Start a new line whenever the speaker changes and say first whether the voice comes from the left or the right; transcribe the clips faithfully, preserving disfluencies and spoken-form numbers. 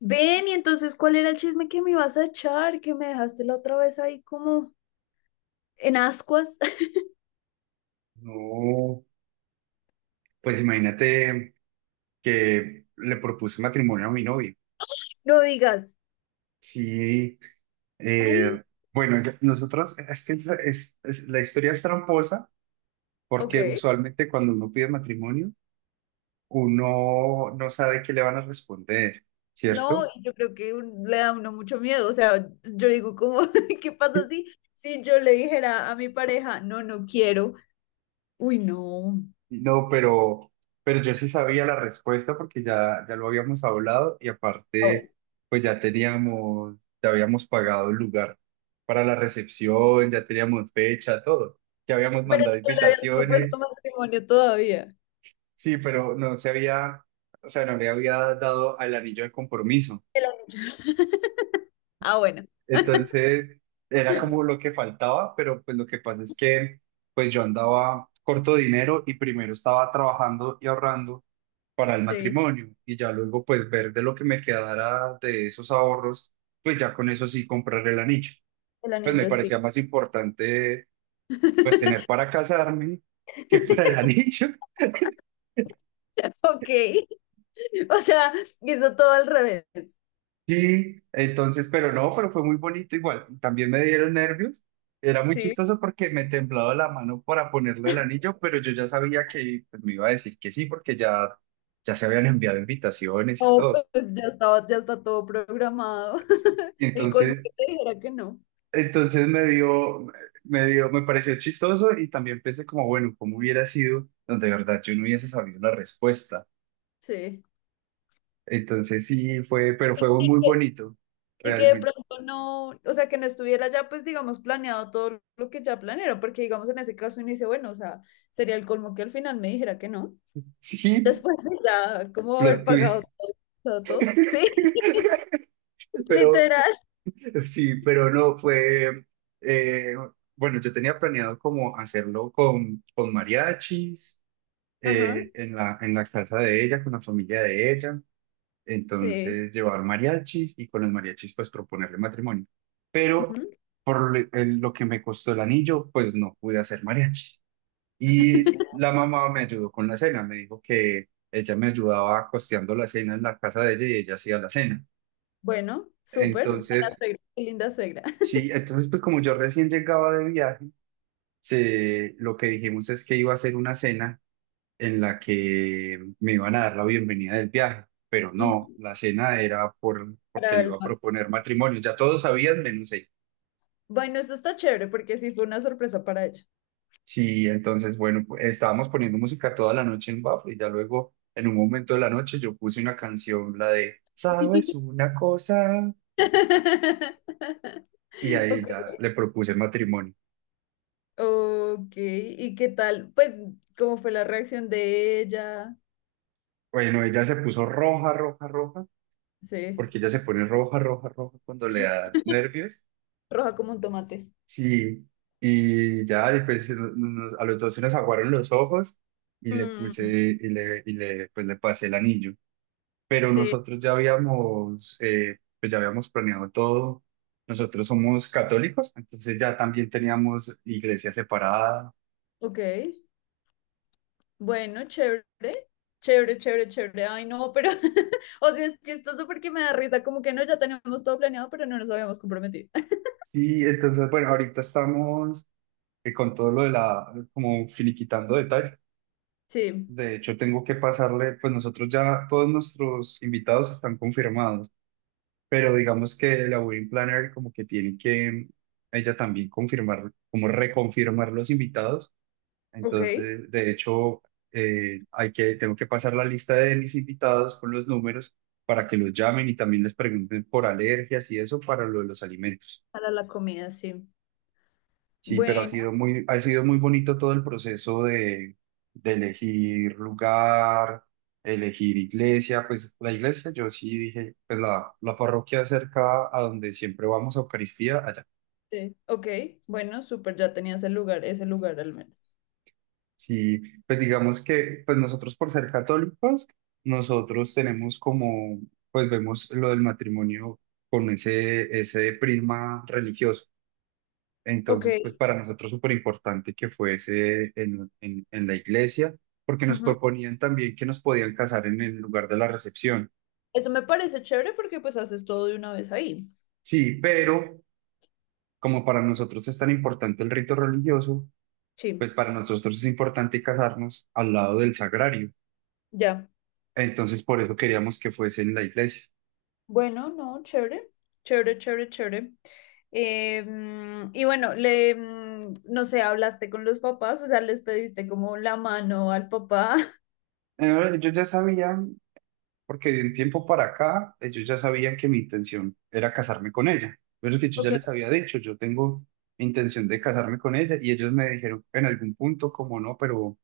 left: Ven, y entonces, ¿cuál era el chisme que me ibas a echar? Que me dejaste la otra vez ahí como en ascuas.
right: No, pues imagínate que le propuse matrimonio a mi novio.
left: No digas,
right: Sí, eh,
left: ay,
right: bueno, ya- nosotros, es que es- es- es- la historia es tramposa
left: ok.
right: porque usualmente cuando uno pide matrimonio, uno no sabe qué le van a responder,
left: No,
right: ¿cierto?
left: y yo creo que un- le da a uno mucho miedo. O sea, yo digo, como, ¿qué pasa si, si yo le dijera a mi pareja, no, no quiero? Uy, no.
right: No, pero, pero yo sí sabía la respuesta porque ya, ya lo habíamos hablado y
left: Ah, bueno.
right: aparte, pues ya teníamos, ya habíamos pagado el lugar para la recepción, ya teníamos fecha, todo. Ya habíamos
left: Pero
right: mandado
left: no le habías propuesto
right: invitaciones,
left: matrimonio todavía.
right: sí, pero no se había, o sea, no le había dado al anillo de compromiso.
left: El anillo. Ah, bueno,
right: Entonces, era como lo que faltaba, pero pues lo que pasa es que, pues yo andaba corto de dinero y primero estaba trabajando y ahorrando para el
left: sí,
right: matrimonio y ya luego pues ver de lo que me quedara de esos ahorros, pues ya con eso sí comprar el anillo.
left: el
right: Pues me
left: anillo, sí.
right: parecía más importante pues tener para casarme que para el anillo.
left: Ok. O sea, hizo todo al revés.
right: Sí, entonces, pero no, pero fue muy bonito igual. También me dieron nervios. Era muy
left: Sí.
right: chistoso porque me temblaba la mano para ponerle el anillo, pero yo ya sabía que pues, me iba a decir que sí porque ya, ya se habían enviado invitaciones y
left: No,
right: todo.
left: pues ya estaba, ya está todo programado. El colmo
right: Entonces,
left: que te dijera que no.
right: Entonces me dio, me dio, me pareció chistoso y también pensé como, bueno, ¿cómo hubiera sido donde de verdad yo no hubiese sabido la respuesta?
left: Sí.
right: Entonces sí fue, pero
left: Y,
right: fue
left: y
right: muy
left: que,
right: bonito,
left: y que de
right: realmente.
left: pronto no, o sea, que no estuviera ya, pues, digamos, planeado todo lo que ya planearon, porque, digamos, en ese caso uno dice, bueno, o sea, sería el colmo que al final me dijera que no.
right: Sí,
left: Después de ya, ¿cómo
right: plot
left: haber pagado
right: twist,
left: todo? Todo, todo. Sí,
right: pero
left: literal.
right: sí, pero no fue, eh, bueno, yo tenía planeado como hacerlo con, con mariachis,
left: Ajá,
right: eh, en la, en la casa de ella, con la familia de ella.
left: sí.
right: Entonces, llevar mariachis y con los mariachis, pues proponerle matrimonio. Pero
left: Ujú.
right: por le- el- lo que me costó el anillo, pues no pude hacer mariachis. Y la mamá me ayudó con la cena. Me dijo que ella me ayudaba costeando la cena en la casa de ella y ella hacía la cena.
left: Bueno, súper. Buena
right: Entonces,
left: suegra, qué linda suegra.
right: sí, entonces, pues como yo recién llegaba de viaje, se, lo que dijimos es que iba a hacer una cena en la que me iban a dar la bienvenida del viaje, pero no,
left: Ujú.
right: la cena era por, porque
left: Para
right: le
left: el
right: iba a proponer matrimonio, ya todos sabían menos ella.
left: Bueno, eso está chévere porque sí fue una sorpresa para ella.
right: Sí, entonces, bueno, pu- estábamos poniendo música toda la noche en Bafo y ya luego, en un momento de la noche, yo puse una canción, la de, ¿sabes una cosa? Y ahí
left: Ok,
right: ya le propuse matrimonio.
left: ok. ¿Y qué tal? Pues, ¿cómo fue la reacción de ella?
right: Bueno, ella se puso roja, roja, roja,
left: Sí,
right: porque ella se pone roja, roja, roja cuando le da nervios.
left: roja como un tomate.
right: Sí, y ya después se nos- nos- a los dos se nos aguaron los ojos y le puse
left: Mm,
right: y le, y le, pues le pasé el anillo. Pero
left: sí.
right: nosotros ya habíamos, eh, pues ya habíamos planeado todo. Nosotros somos católicos, entonces ya también teníamos iglesia separada.
left: Ok, bueno, chévere, chévere, chévere, chévere. Ay, no, pero, o sea, es chistoso porque me da risa, como que no, ya teníamos todo planeado, pero no nos habíamos comprometido.
right: Sí, entonces, bueno, ahorita estamos eh, con todo lo de la, como finiquitando detalles.
left: Sí,
right: De hecho, tengo que pasarle, pues nosotros ya, todos nuestros invitados están confirmados, pero digamos que la wedding planner como que tiene que ella también confirmar, como reconfirmar los invitados.
left: ok,
right: Entonces, de hecho, eh, hay que, tengo que pasar la lista de mis invitados con los números para que los llamen y también les pregunten por alergias y eso para lo de los alimentos.
left: para la comida, sí.
right: Sí, pero ha
left: Bueno.
right: sido muy, ha sido muy bonito todo el proceso de, de elegir lugar, elegir iglesia. Pues la iglesia, yo sí dije, pues la, la parroquia cerca a donde siempre vamos a Eucaristía, allá.
left: Sí. Ok, bueno, súper, ya tenías el lugar, ese lugar al menos.
right: Sí, pues digamos que pues nosotros por ser católicos, nosotros tenemos como, pues vemos lo del matrimonio con ese, ese prisma religioso.
left: Ok,
right: Entonces, pues para nosotros súper importante que fuese en, en, en la iglesia, porque nos
left: ujú.
right: proponían también que nos podían casar en el lugar de la recepción.
left: Eso me parece chévere porque pues haces todo de una vez ahí.
right: Sí, pero como para nosotros es tan importante el rito religioso,
left: Sí,
right: pues para nosotros es importante casarnos al lado del sagrario.
left: ya.
right: Entonces, por eso queríamos que fuese en la iglesia.
left: Bueno, no, chévere, chévere, chévere, chévere. Eh, mm, y bueno, le, mm, no sé, hablaste con los papás, o sea, les pediste como la mano al papá.
right: Eh, Yo ya sabía porque de un tiempo para acá ellos ya sabían que mi intención era casarme con ella. Pero es que yo ya
left: Ok,
right: les había dicho, yo tengo intención de casarme con ella, y ellos me dijeron en algún punto como no, pero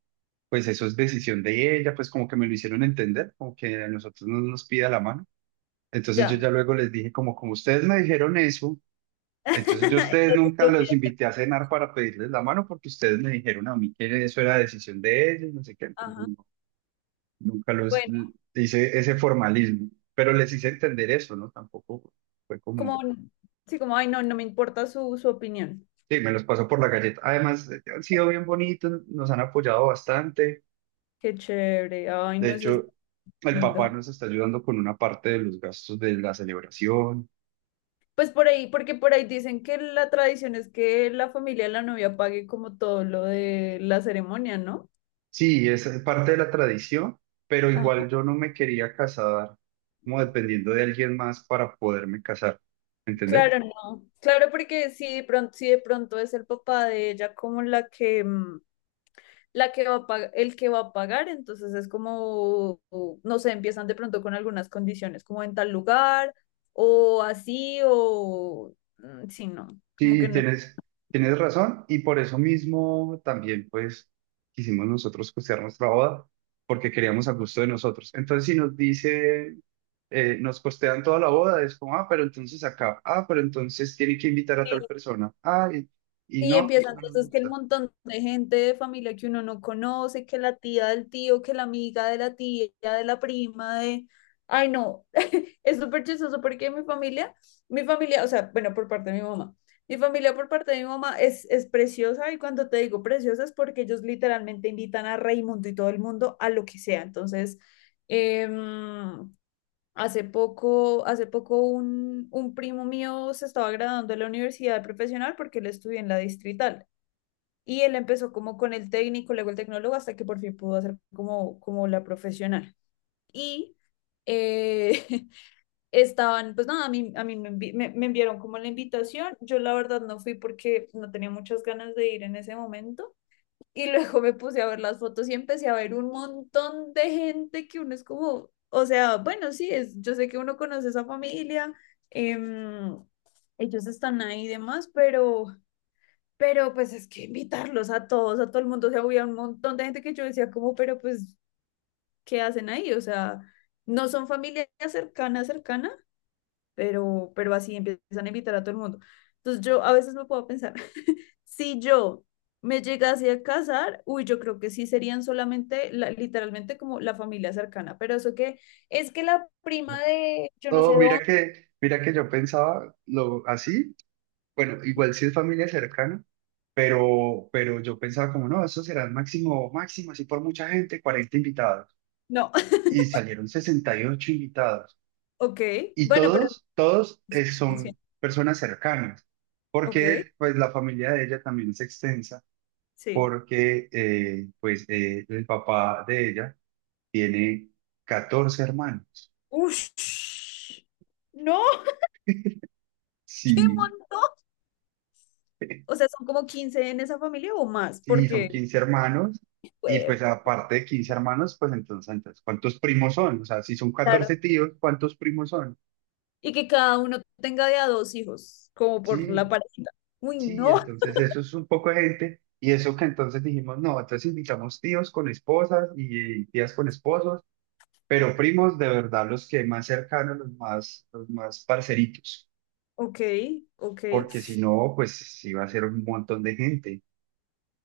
right: pues eso es decisión de ella, pues como que me lo hicieron entender, como que a nosotros no nos pida la mano. Entonces yo
left: ya.
right: ya luego les dije como como ustedes me dijeron eso, entonces yo a
left: Entonces
right: ustedes nunca
left: lo voy
right: los
left: a hacer.
right: invité a cenar para pedirles la mano porque ustedes me dijeron a mí que eso era decisión de ellos, no sé qué. Entonces,
left: Ajá.
right: Nunca los
left: Bueno,
right: hice ese formalismo, pero les hice entender eso, ¿no? Tampoco fue
left: como,
right: como,
left: sí, como, ay, no, no me importa su, su opinión.
right: sí, me los pasó por la galleta. Además, eh, han sido bien bonitos, nos han apoyado bastante.
left: Qué chévere, ay,
right: De
left: no, eso es
right: hecho, el papá
left: lindo.
right: nos está ayudando con una parte de los gastos de la celebración.
left: Pues por ahí, porque por ahí dicen que la tradición es que la familia de la novia pague como todo lo de la ceremonia, ¿no?
right: Sí, es parte de la tradición, pero
left: Ajá.
right: igual yo no me quería casar como dependiendo de alguien más para poderme casar, ¿entendés?
left: Claro, no. Claro, porque si de pronto, si de pronto, es el papá de ella como la que, mm, la que va a pag- el que va a pagar, entonces es como, no sé, empiezan de pronto con algunas condiciones, como en tal lugar, o así, o mm, sí, no, como
right: Sí,
left: que no
right: tienes, tienes razón y por eso mismo también pues quisimos nosotros costear nuestra boda porque queríamos a gusto de nosotros. Entonces si nos dice, eh, nos costean toda la boda, es como, ah, pero entonces acá, ah, pero entonces tienen que invitar a tal
left: es.
right: persona, ah, y, y
left: Y
right: no,
left: empieza
right: eso no nos
left: entonces que el
right: gusta.
left: montón de gente de familia que uno no conoce, que la tía del tío, que la amiga de la tía, de la prima, de... Ay, no, es súper chistoso porque mi familia, mi familia, o sea, bueno, por parte de mi mamá, mi familia por parte de mi mamá es, es preciosa, y cuando te digo preciosa es porque ellos literalmente invitan a Raimundo y todo el mundo a lo que sea. Entonces, em, hace poco, hace poco un, un primo mío se estaba graduando de la universidad profesional porque él estudió en la Distrital. Y él empezó como con el técnico, luego el tecnólogo, hasta que por fin pudo hacer como, como la profesional. Y eh, estaban, pues nada, a mí, a mí me, envi- me- me enviaron como la invitación. Yo la verdad no fui porque no tenía muchas ganas de ir en ese momento. Y luego me puse a ver las fotos y empecé a ver un montón de gente que uno es como, o sea, bueno, sí, es, yo sé que uno conoce esa familia, em, ellos están ahí y demás, pero pero pues es que invitarlos a todos, a todo el mundo, o sea, había un montón de gente que yo decía como, pero pues, ¿qué hacen ahí? O sea, no son familia cercana, cercana, pero, pero así empiezan a invitar a todo el mundo. Entonces yo a veces me puedo pensar, si yo me llegase a casar, uy, yo creo que sí serían solamente, la- literalmente como la familia cercana, pero eso que es que la prima de yo no
right: No,
left: sé
right: mira
left: dónde,
right: que, mira que yo pensaba lo así, bueno, igual si es familia cercana, pero, pero yo pensaba como, no, eso será máximo, máximo, así por mucha gente, cuarenta invitados.
left: no.
right: Y salieron sesenta y ocho invitados.
left: Ok,
right: Y
left: bueno, pero,
right: todos, todos eh, son personas cercanas,
left: ok,
right: porque pues la familia de ella también es extensa,
left: sí.
right: porque eh, pues eh, el papá de ella tiene catorce hermanos.
left: Ush. No, ¡qué
right: Sí,
left: montón! O sea, son como quince en esa familia o más,
right: sí, son
left: porque,
right: quince hermanos. Y pues
left: fue
right: aparte de quince hermanos, pues entonces, entonces, ¿cuántos primos son? O sea, si son
left: claro,
right: catorce tíos, ¿cuántos primos son?
left: y que cada uno tenga de a dos hijos, como por
right: Sí,
left: la parejita. Uy,
right: Sí,
left: no,
right: entonces eso es un poco de gente y eso que entonces dijimos, no, entonces invitamos tíos con esposas y tías con esposos, pero primos de verdad los que más cercanos, los más, los más parceritos,
left: ok, ok.
right: porque si no, pues sí va a ser un montón de gente.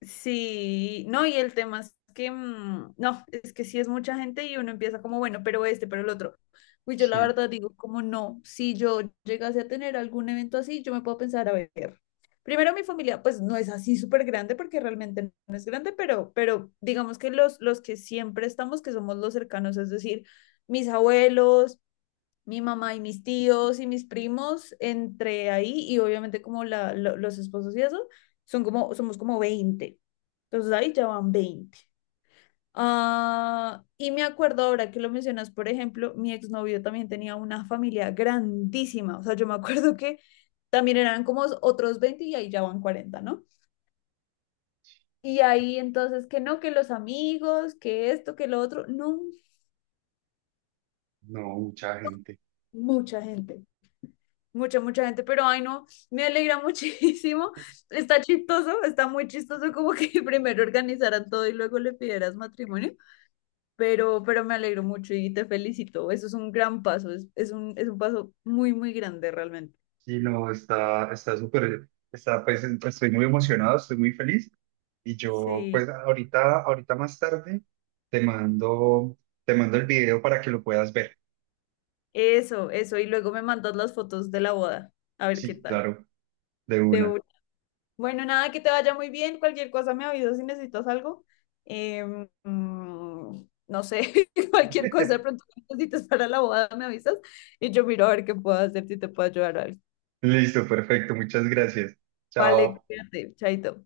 left: Sí, no, y el tema es que, mm, no, es que sí es mucha gente y uno empieza como, bueno, pero este, pero el otro. Pues yo la
right: Sí,
left: verdad digo, como no, si yo llegase a tener algún evento así, yo me puedo pensar, a ver, primero mi familia, pues no es así súper grande porque realmente no es grande, pero, pero digamos que los, los que siempre estamos, que somos los cercanos, es decir, mis abuelos, mi mamá y mis tíos y mis primos, entre ahí, y obviamente como la, lo- los esposos y eso, son como, somos como veinte. Entonces ahí ya van veinte. Ah, y me acuerdo ahora que lo mencionas, por ejemplo, mi exnovio también tenía una familia grandísima. O sea, yo me acuerdo que también eran como otros veinte y ahí ya van cuarenta, ¿no? Y ahí entonces que no, que los amigos, que esto, que lo otro, no,
right: no, mucha gente.
left: mucha gente. Mucha, mucha gente, pero ay no, me alegra muchísimo. Está chistoso, está muy chistoso como que primero organizaran todo y luego le pidieras matrimonio, pero, pero me alegro mucho y te felicito. Eso es un gran paso, es, es un, es un paso muy, muy grande realmente.
right: Sí, no, está, está súper, está, pues en- estoy muy emocionado, estoy muy feliz y yo
left: Sí,
right: pues ahorita, ahorita más tarde te mando, te mando el video para que lo puedas ver.
left: eso, eso. Y luego me mandas las fotos de la boda, a ver qué
right: Sí,
left: tal.
right: claro. De
left: De
right: una.
left: una. Bueno, nada, que te vaya muy bien. Cualquier cosa me avisas si necesitas algo. Em, mm, no sé, cualquier cosa de pronto que necesites para la boda me avisas y yo miro a ver qué puedo hacer si te puedo ayudar o algo.
right: Listo, perfecto. Muchas gracias.
left: Vale,
right: Chao.
left: cuídate, chaito.